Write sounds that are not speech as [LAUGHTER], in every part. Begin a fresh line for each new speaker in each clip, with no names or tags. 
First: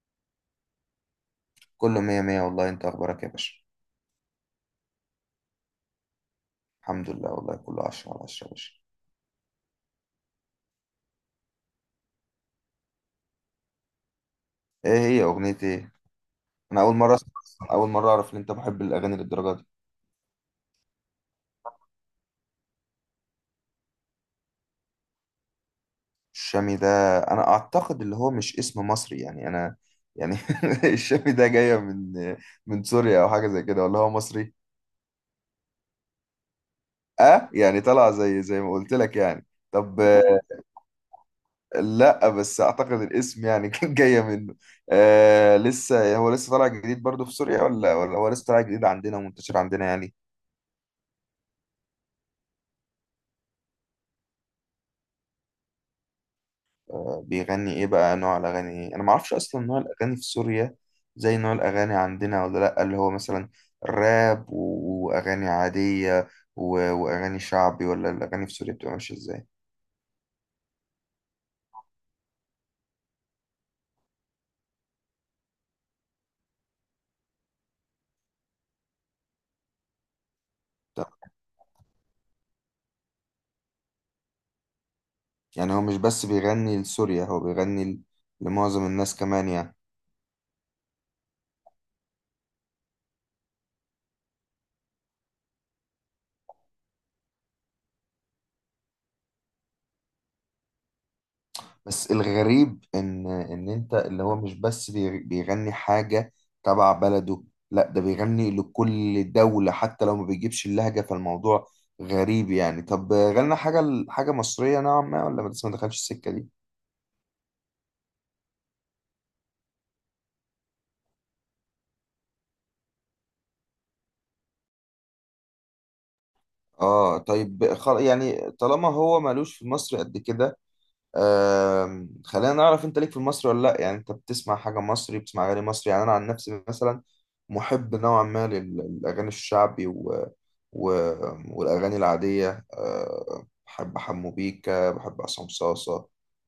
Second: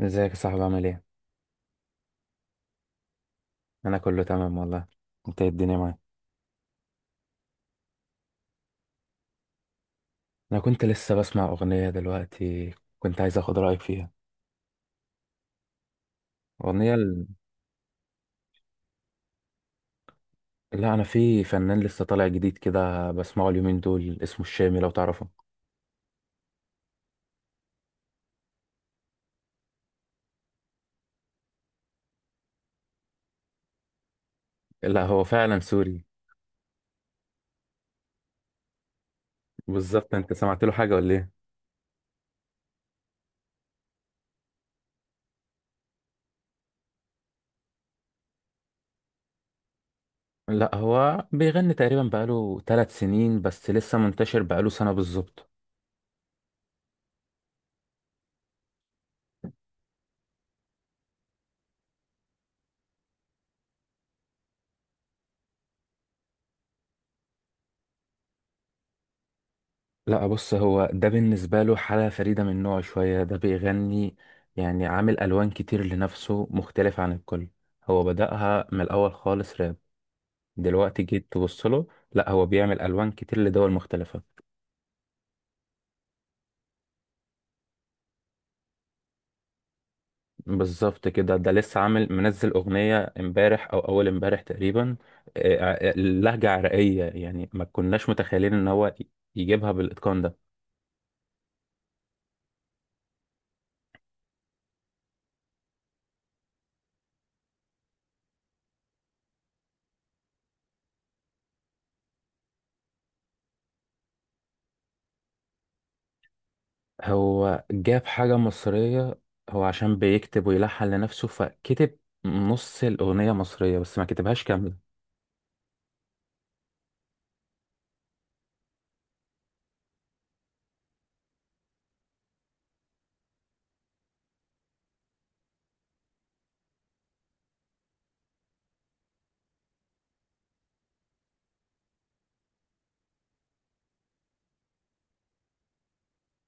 ازيك يا صاحبي؟ عامل ايه؟
كله مية مية والله، انت اخبارك يا باشا؟
انا كله تمام والله. انت ايه الدنيا معاك؟
الحمد لله والله كله عشرة على عشرة يا باشا.
انا كنت لسه بسمع اغنية دلوقتي، كنت عايز اخد رأيك فيها.
ايه هي اغنية ايه؟ انا
اغنية
اول مرة اسمع أصلاً، اول مرة اعرف ان انت محب الاغاني للدرجة دي.
لا انا في فنان لسه طالع جديد كده بسمعه اليومين دول، اسمه الشامي لو تعرفه.
الشامي ده انا اعتقد اللي هو مش اسم مصري يعني. انا يعني [LAUGHS] الشامي ده جاية من من سوريا او حاجة زي كده ولا هو مصري؟
لا هو فعلا سوري.
اه يعني طلع زي ما قلت لك يعني. طب
بالظبط. انت سمعت له حاجة ولا ايه؟
لا بس اعتقد الاسم يعني [LAUGHS] كان جاية منه. آه هو لسه طالع جديد برضه في سوريا ولا هو لسه طالع جديد عندنا ومنتشر عندنا يعني؟
لا هو بيغني تقريبا بقاله 3 سنين، بس لسه منتشر بقاله سنة بالظبط.
بيغني ايه بقى، نوع الاغاني ايه؟ انا ما اعرفش اصلا نوع الاغاني في سوريا زي نوع الاغاني عندنا ولا لا؟ اللي هو مثلا راب واغاني عادية واغاني شعبي، ولا الاغاني في سوريا بتبقى ماشية ازاي؟
لا بص، هو ده بالنسبة له حالة فريدة من نوعه شوية. ده بيغني، يعني عامل ألوان كتير لنفسه مختلف عن الكل. هو بدأها من الأول خالص راب، دلوقتي
طب،
جيت تبص له، لا هو بيعمل ألوان كتير لدول مختلفة.
يعني هو مش بس بيغني لسوريا، هو بيغني لمعظم الناس كمان يعني.
بالظبط كده. ده لسه عامل منزل أغنية امبارح أو أول امبارح تقريبا. آه، لهجة عراقية، يعني ما كناش متخيلين إن هو يجيبها بالإتقان ده.
بس الغريب ان انت اللي هو مش بس بيغني حاجة تبع بلده، لا ده بيغني لكل دولة حتى لو ما بيجيبش اللهجة، فالموضوع غريب يعني. طب غنى حاجة مصرية نوعا ما ولا ما لسه ما دخلش السكة دي؟
هو جاب حاجة مصرية. هو عشان بيكتب ويلحن لنفسه، فكتب نص الأغنية مصرية بس ما كتبهاش كاملة.
اه طيب يعني طالما هو مالوش في مصر قد كده. خلينا نعرف، انت ليك في المصري ولا لا؟ يعني انت بتسمع حاجة مصري، بتسمع اغاني مصري؟ يعني انا عن نفسي مثلا محب نوعا ما للاغاني الشعبي و... والاغاني العادية. بحب حمو بيكا، بحب عصام صاصة.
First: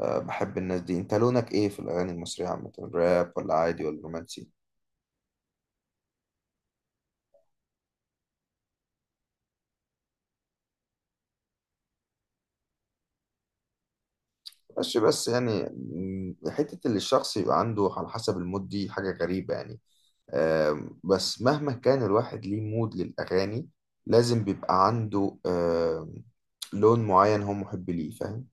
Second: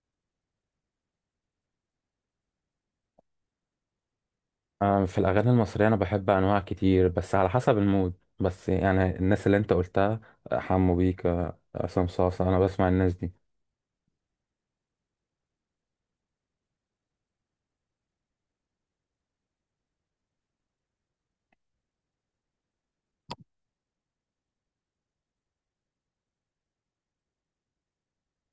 بحب الناس دي. انت لونك ايه في الاغاني المصرية عامة، راب ولا عادي ولا رومانسي؟
في الأغاني المصرية أنا بحب أنواع كتير بس على حسب المود. بس يعني الناس اللي أنت قلتها، حمو بيكا، عصام صاصا، أنا بسمع الناس دي.
ماشي بس يعني حتة اللي الشخص يبقى عنده على حسب المود دي حاجة غريبة يعني. بس مهما كان الواحد ليه مود للأغاني، لازم بيبقى عنده لون معين هو محب ليه، فاهم؟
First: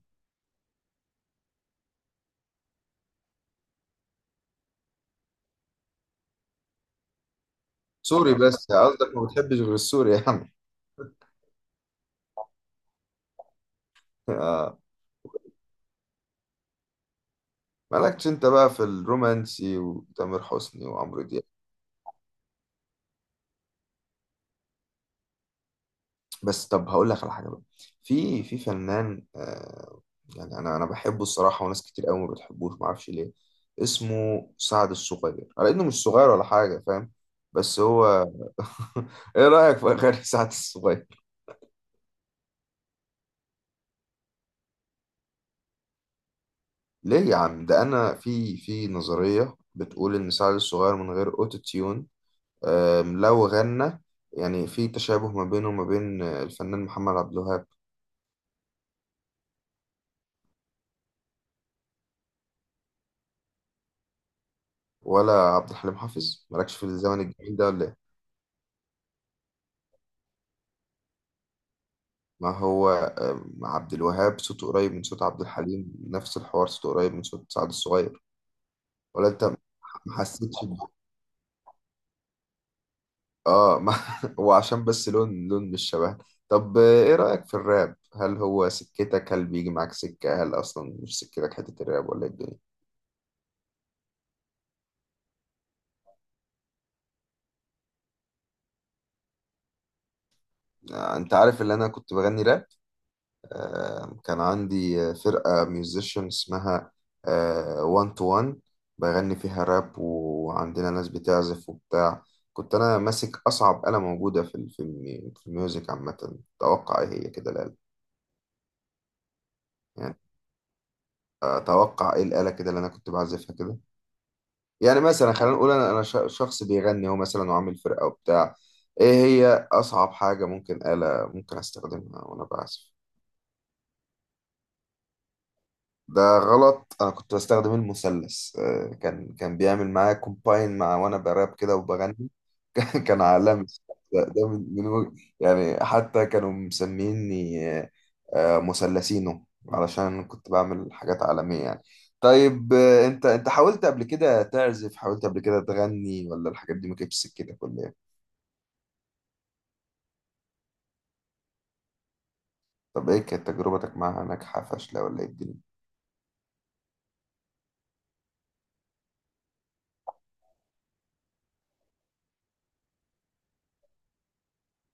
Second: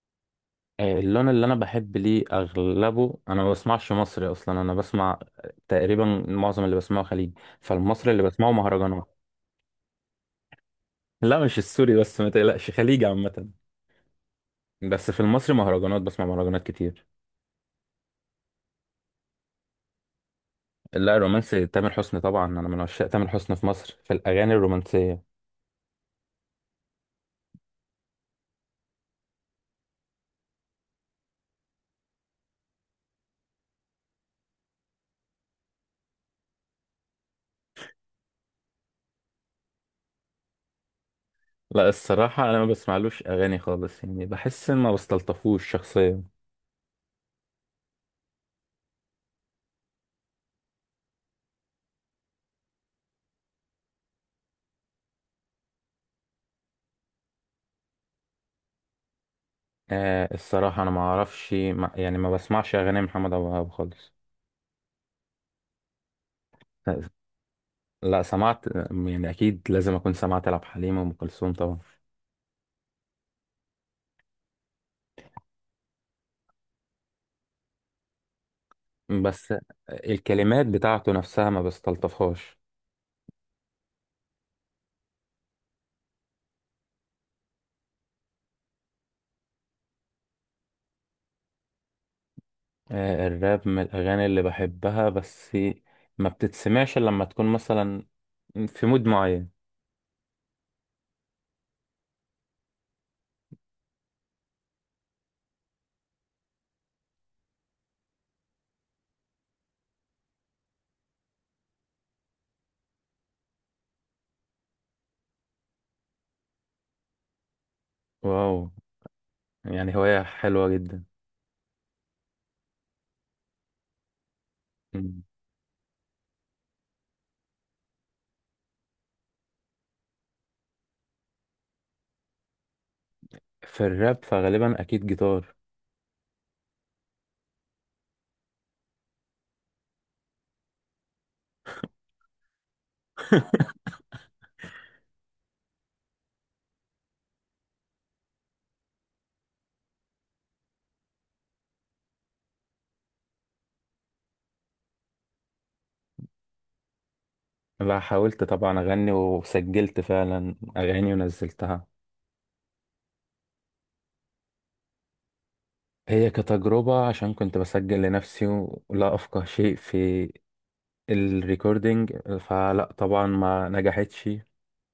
اللون اللي أنا بحب ليه أغلبه، أنا ما بسمعش مصري أصلا. أنا بسمع تقريبا معظم اللي بسمعه خليجي، فالمصري اللي
سوري،
بسمعه
بس قصدك
مهرجانات.
ما بتحبش غير السوري يا عم؟
لا مش السوري بس، ما تقلقش، خليجي عامة.
[LAUGHS] آه،
بس في المصري مهرجانات، بسمع مهرجانات كتير.
مالكش انت بقى في الرومانسي وتامر حسني
لا
وعمرو دياب؟
رومانسي تامر حسني طبعا، انا من عشاق تامر حسني في مصر في الاغاني الرومانسيه.
بس طب هقول لك على حاجه بقى، في فنان يعني انا بحبه الصراحه، وناس كتير قوي ما بتحبوش، ما اعرفش ليه. اسمه سعد الصغير، على انه مش صغير ولا حاجه، فاهم؟ بس هو [LAUGHS] ايه رايك في اغاني سعد الصغير؟
لا الصراحه انا ما بسمعلوش اغاني خالص، يعني بحس ان ما بستلطفوش شخصيا.
ليه يا عم؟ ده انا في نظريه بتقول ان سعد الصغير من غير اوتو تيون، لو غنى يعني في تشابه ما بينه وما بين الفنان محمد عبد الوهاب
آه، الصراحه انا ما اعرفش، ما يعني ما بسمعش اغاني محمد ابو وهاب خالص.
ولا عبد الحليم حافظ. مالكش في الزمن الجميل ده ولا إيه؟
لا سمعت يعني، اكيد لازم اكون سمعت لعبد الحليم وام كلثوم طبعا.
ما هو عبد الوهاب صوته قريب من صوت عبد الحليم، نفس الحوار صوته قريب من صوت سعد الصغير. ولا انت
بس
ما حسيتش
الكلمات بتاعته نفسها ما بستلطفهاش.
ما [LAUGHS] هو عشان بس لون، لون مش شبه. طب ايه رأيك في الراب؟ هل هو سكتك، هل بيجي معاك سكة، هل اصلا مش سكتك حتة الراب ولا إيه الدنيا؟
الراب من الأغاني اللي بحبها، بس ما بتتسمعش إلا لما تكون مثلا في مود معين.
انت عارف اللي انا كنت بغني راب. كان عندي فرقة ميوزيشن اسمها وان تو وان، بغني فيها راب وعندنا ناس بتعزف وبتاع. كنت أنا ماسك أصعب آلة موجودة في في في الميوزك عامة، توقع إيه هي كده الآلة؟
واو، يعني
يعني
هواية حلوة جدا.
أتوقع إيه الآلة كده اللي أنا كنت بعزفها كده؟ يعني
مم.
مثلا خلينا نقول أنا شخص بيغني هو مثلا وعامل فرقة وبتاع. إيه هي أصعب حاجة ممكن، آلة ممكن أستخدمها وأنا بعزف؟
في الراب فغالبا أكيد جيتار.
ده غلط، انا كنت بستخدم المثلث. كان بيعمل معايا كومباين مع وانا براب كده وبغني. [LAUGHS] كان عالمي ده ده، من يعني حتى كانوا مسميني مثلثينو، علشان كنت بعمل حاجات عالمية يعني. طيب انت حاولت قبل كده تعزف، حاولت قبل كده تغني، ولا الحاجات دي ما كانتش سكتك ولا
بقى
ايه؟
حاولت طبعا أغني، وسجلت فعلا أغاني ونزلتها.
طب ايه كانت تجربتك معاها، ناجحة فاشلة ولا ايه الدنيا؟
هي كتجربة، عشان كنت بسجل لنفسي ولا أفقه شيء في الريكوردينج، فلا طبعا ما نجحتش.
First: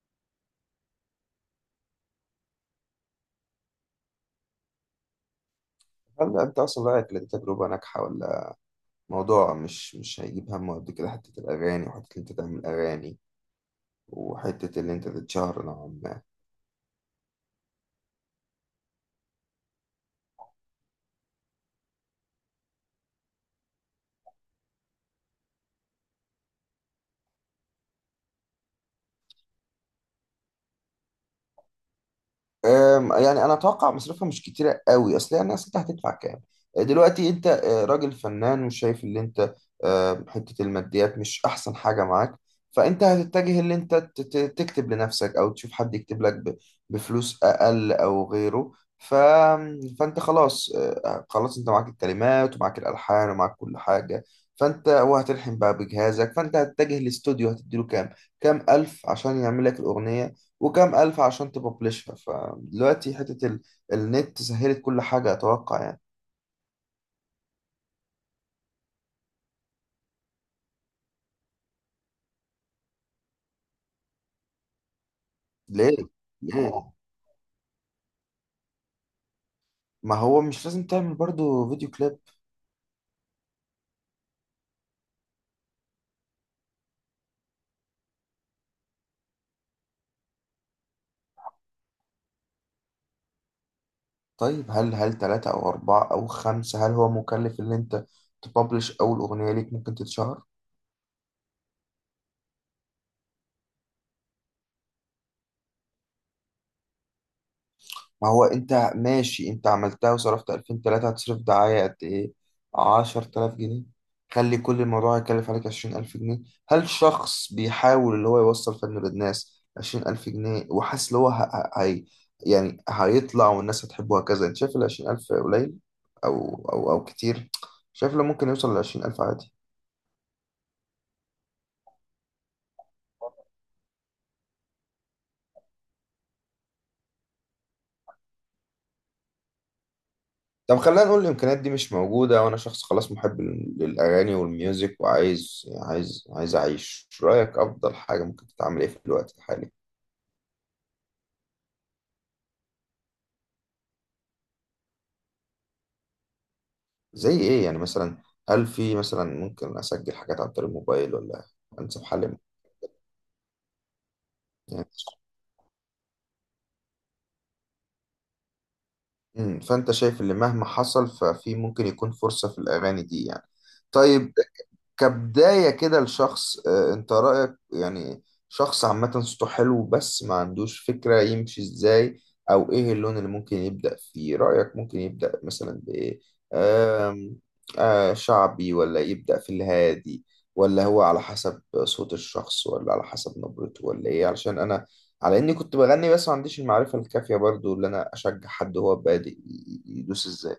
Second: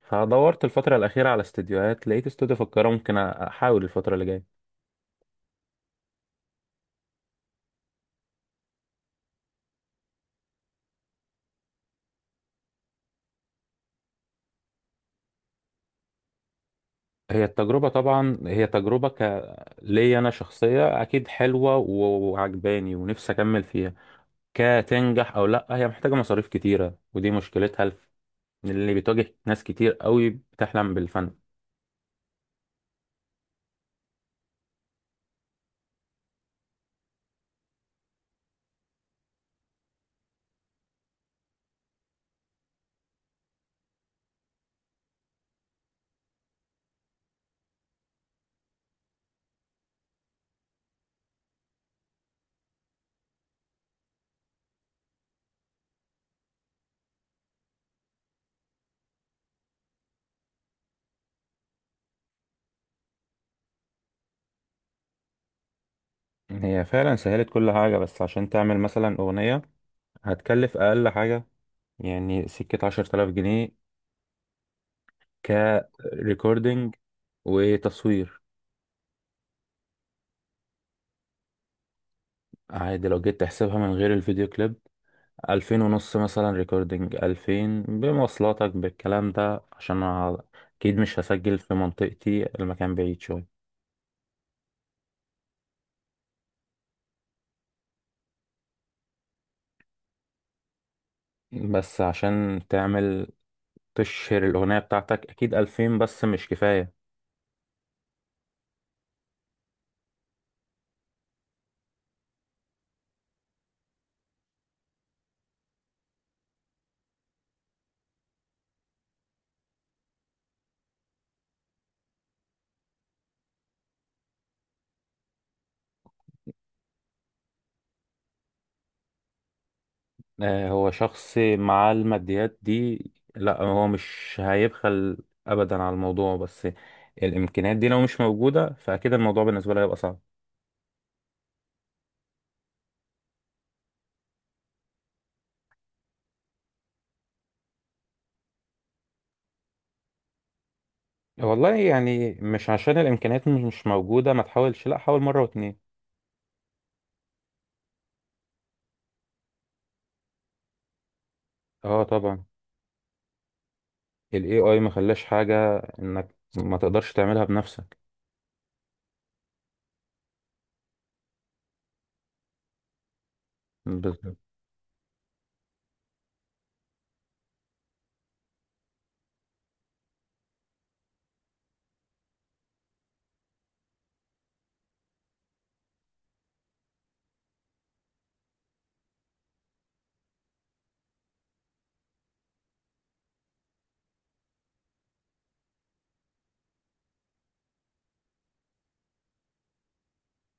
فدورت الفترة الأخيرة على استديوهات، لقيت استوديو في القاهرة ممكن أحاول الفترة اللي جاية.
هل انت اصلا رأيك إن دي تجربة ناجحة، ولا موضوع مش هيجيب همه قد كده حتة الأغاني، وحتة اللي أنت تعمل أغاني، وحتة اللي أنت تتشهر نوعا ما؟
هي التجربة طبعا، هي تجربة ليا أنا شخصية، أكيد حلوة وعجباني ونفسي أكمل فيها. كتنجح أو لأ، هي محتاجة مصاريف كتيرة، ودي مشكلتها اللي بتواجه ناس كتير قوي بتحلم بالفن.
يعني انا اتوقع مصروفها مش كتيره قوي، اصل هي الناس انت هتدفع كام؟ دلوقتي انت راجل فنان وشايف اللي انت حته الماديات مش احسن حاجه معاك. فانت هتتجه اللي انت تكتب لنفسك او تشوف حد يكتب لك بفلوس اقل او غيره. ف... فانت خلاص، خلاص انت معاك الكلمات ومعاك الالحان ومعاك كل حاجه. فانت وهتلحن بقى بجهازك، فانت هتتجه لاستوديو هتديله كام، كام الف عشان يعمل لك الاغنيه، وكام ألف عشان تببلشها. فدلوقتي حتة النت سهلت كل حاجة أتوقع يعني.
هي فعلا سهلت كل حاجة، بس عشان تعمل مثلا أغنية، هتكلف أقل حاجة يعني سكة 10 آلاف جنيه.
ليه؟
كريكوردينج
ليه؟
وتصوير
ما هو مش لازم تعمل برضو فيديو كليب؟
عادي، لو جيت تحسبها من غير الفيديو كليب، 2500 مثلا ريكوردينج، 2000 بمواصلاتك بالكلام ده عشان أنا أكيد مش هسجل في منطقتي، المكان بعيد شوية.
طيب هل تلاتة أو أربعة أو خمسة، هل هو مكلف إن أنت تببلش أول أغنية ليك ممكن تتشهر؟
بس عشان تعمل تشهر الأغنية بتاعتك أكيد ألفين بس مش كفاية.
ما هو انت ماشي، انت عملتها وصرفت 2000 3، هتصرف دعاية قد ايه، 10000 جنيه؟ خلي كل الموضوع يكلف عليك 20000 جنيه. هل شخص بيحاول اللي هو يوصل فنه للناس 20000 جنيه وحاسس اللي هو هي يعني هيطلع والناس هتحبه هكذا، انت شايف ال 20000 قليل او كتير؟ شايف لو ممكن يوصل ل 20000 عادي؟
هو شخص مع الماديات دي، لا هو مش هيبخل أبدا على الموضوع، بس الإمكانيات دي لو مش موجودة فأكيد الموضوع بالنسبة له هيبقى صعب.
طب خلينا نقول الامكانيات دي مش موجوده وانا شخص خلاص محب للاغاني والميوزك وعايز عايز عايز اعيش، رايك افضل حاجه ممكن تتعمل ايه في الوقت الحالي؟
والله يعني مش عشان الإمكانيات مش موجودة ما تحاولش، لا حاول مرة واتنين.
زي ايه يعني مثلا، هل في مثلا ممكن اسجل حاجات عن طريق الموبايل ولا
اه
انسب حل؟
طبعا، ال AI
يعني
ما خلاش حاجة انك ما تقدرش تعملها بنفسك.
فانت شايف اللي مهما حصل ففي ممكن يكون فرصه في الاغاني دي يعني. طيب
بالظبط.
كبداية كده لشخص، انت رأيك يعني شخص عامة صوته حلو بس ما عندوش فكرة يمشي ازاي، او ايه اللون اللي ممكن يبدأ فيه؟ رأيك ممكن يبدأ مثلا بايه؟ آم، شعبي ولا يبدأ في الهادي، ولا هو على حسب صوت الشخص ولا على حسب نبرته ولا ايه؟ علشان انا على اني كنت بغني بس ما عنديش المعرفة الكافية برضو اللي انا اشجع حد هو بادئ يدوس ازاي.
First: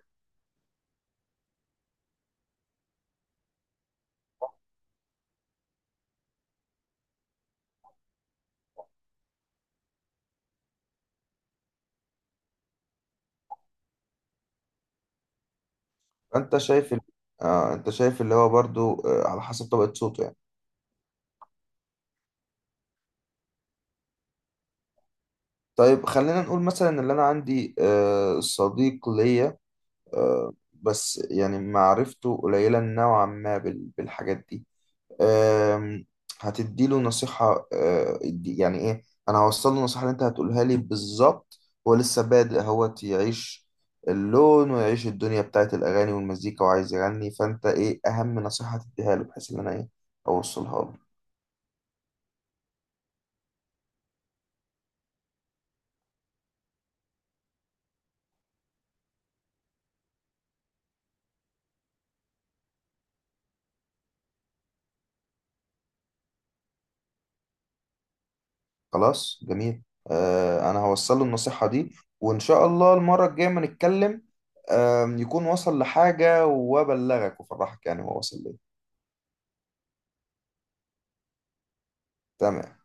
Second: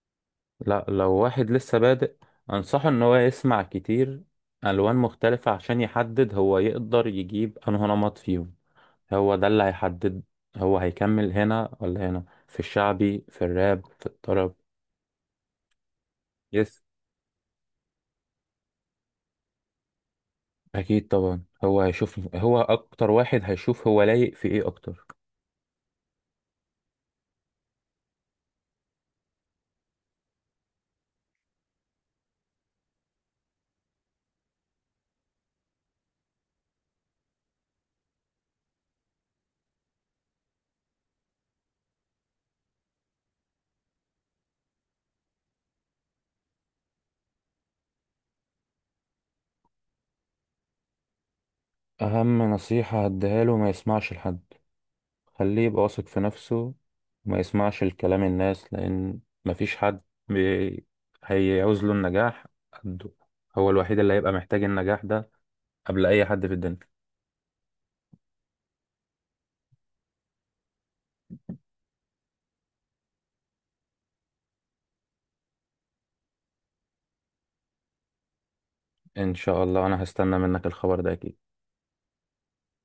لا لو واحد لسه بادئ، انصحه ان هو يسمع كتير الوان مختلفة عشان يحدد هو يقدر يجيب انه نمط فيهم. هو ده اللي هيحدد هو هيكمل هنا ولا هنا، في الشعبي في الراب في الطرب.
فانت
يس.
شايف انت شايف اللي هو برضو على حسب طبقة صوته يعني.
اكيد طبعا، هو هيشوف، هو اكتر واحد هيشوف هو لايق في ايه اكتر.
طيب خلينا نقول مثلا ان انا عندي صديق ليا، بس يعني معرفته قليلة نوعا ما بالحاجات دي. آم، هتديله نصيحة يعني ايه؟ انا هوصل له النصيحة اللي انت هتقولها لي بالظبط. هو لسه بادئ، هو يعيش اللون ويعيش الدنيا بتاعت الاغاني والمزيكا وعايز يغني، فانت ايه اهم نصيحة هتديها له بحيث ان انا ايه اوصلها له؟
اهم نصيحة هديها له، ما يسمعش لحد، خليه يبقى واثق في نفسه وما يسمعش الكلام الناس، لأن مفيش حد بي... هيعوز له النجاح قده. هو الوحيد اللي هيبقى محتاج النجاح ده قبل أي حد في الدنيا.
خلاص جميل. انا هوصل له النصيحة دي وان شاء الله المرة الجاية ما نتكلم يكون وصل لحاجة وابلغك وافرحك يعني هو وصل ليه.
إن شاء الله، أنا هستنى منك الخبر ده أكيد.
تمام.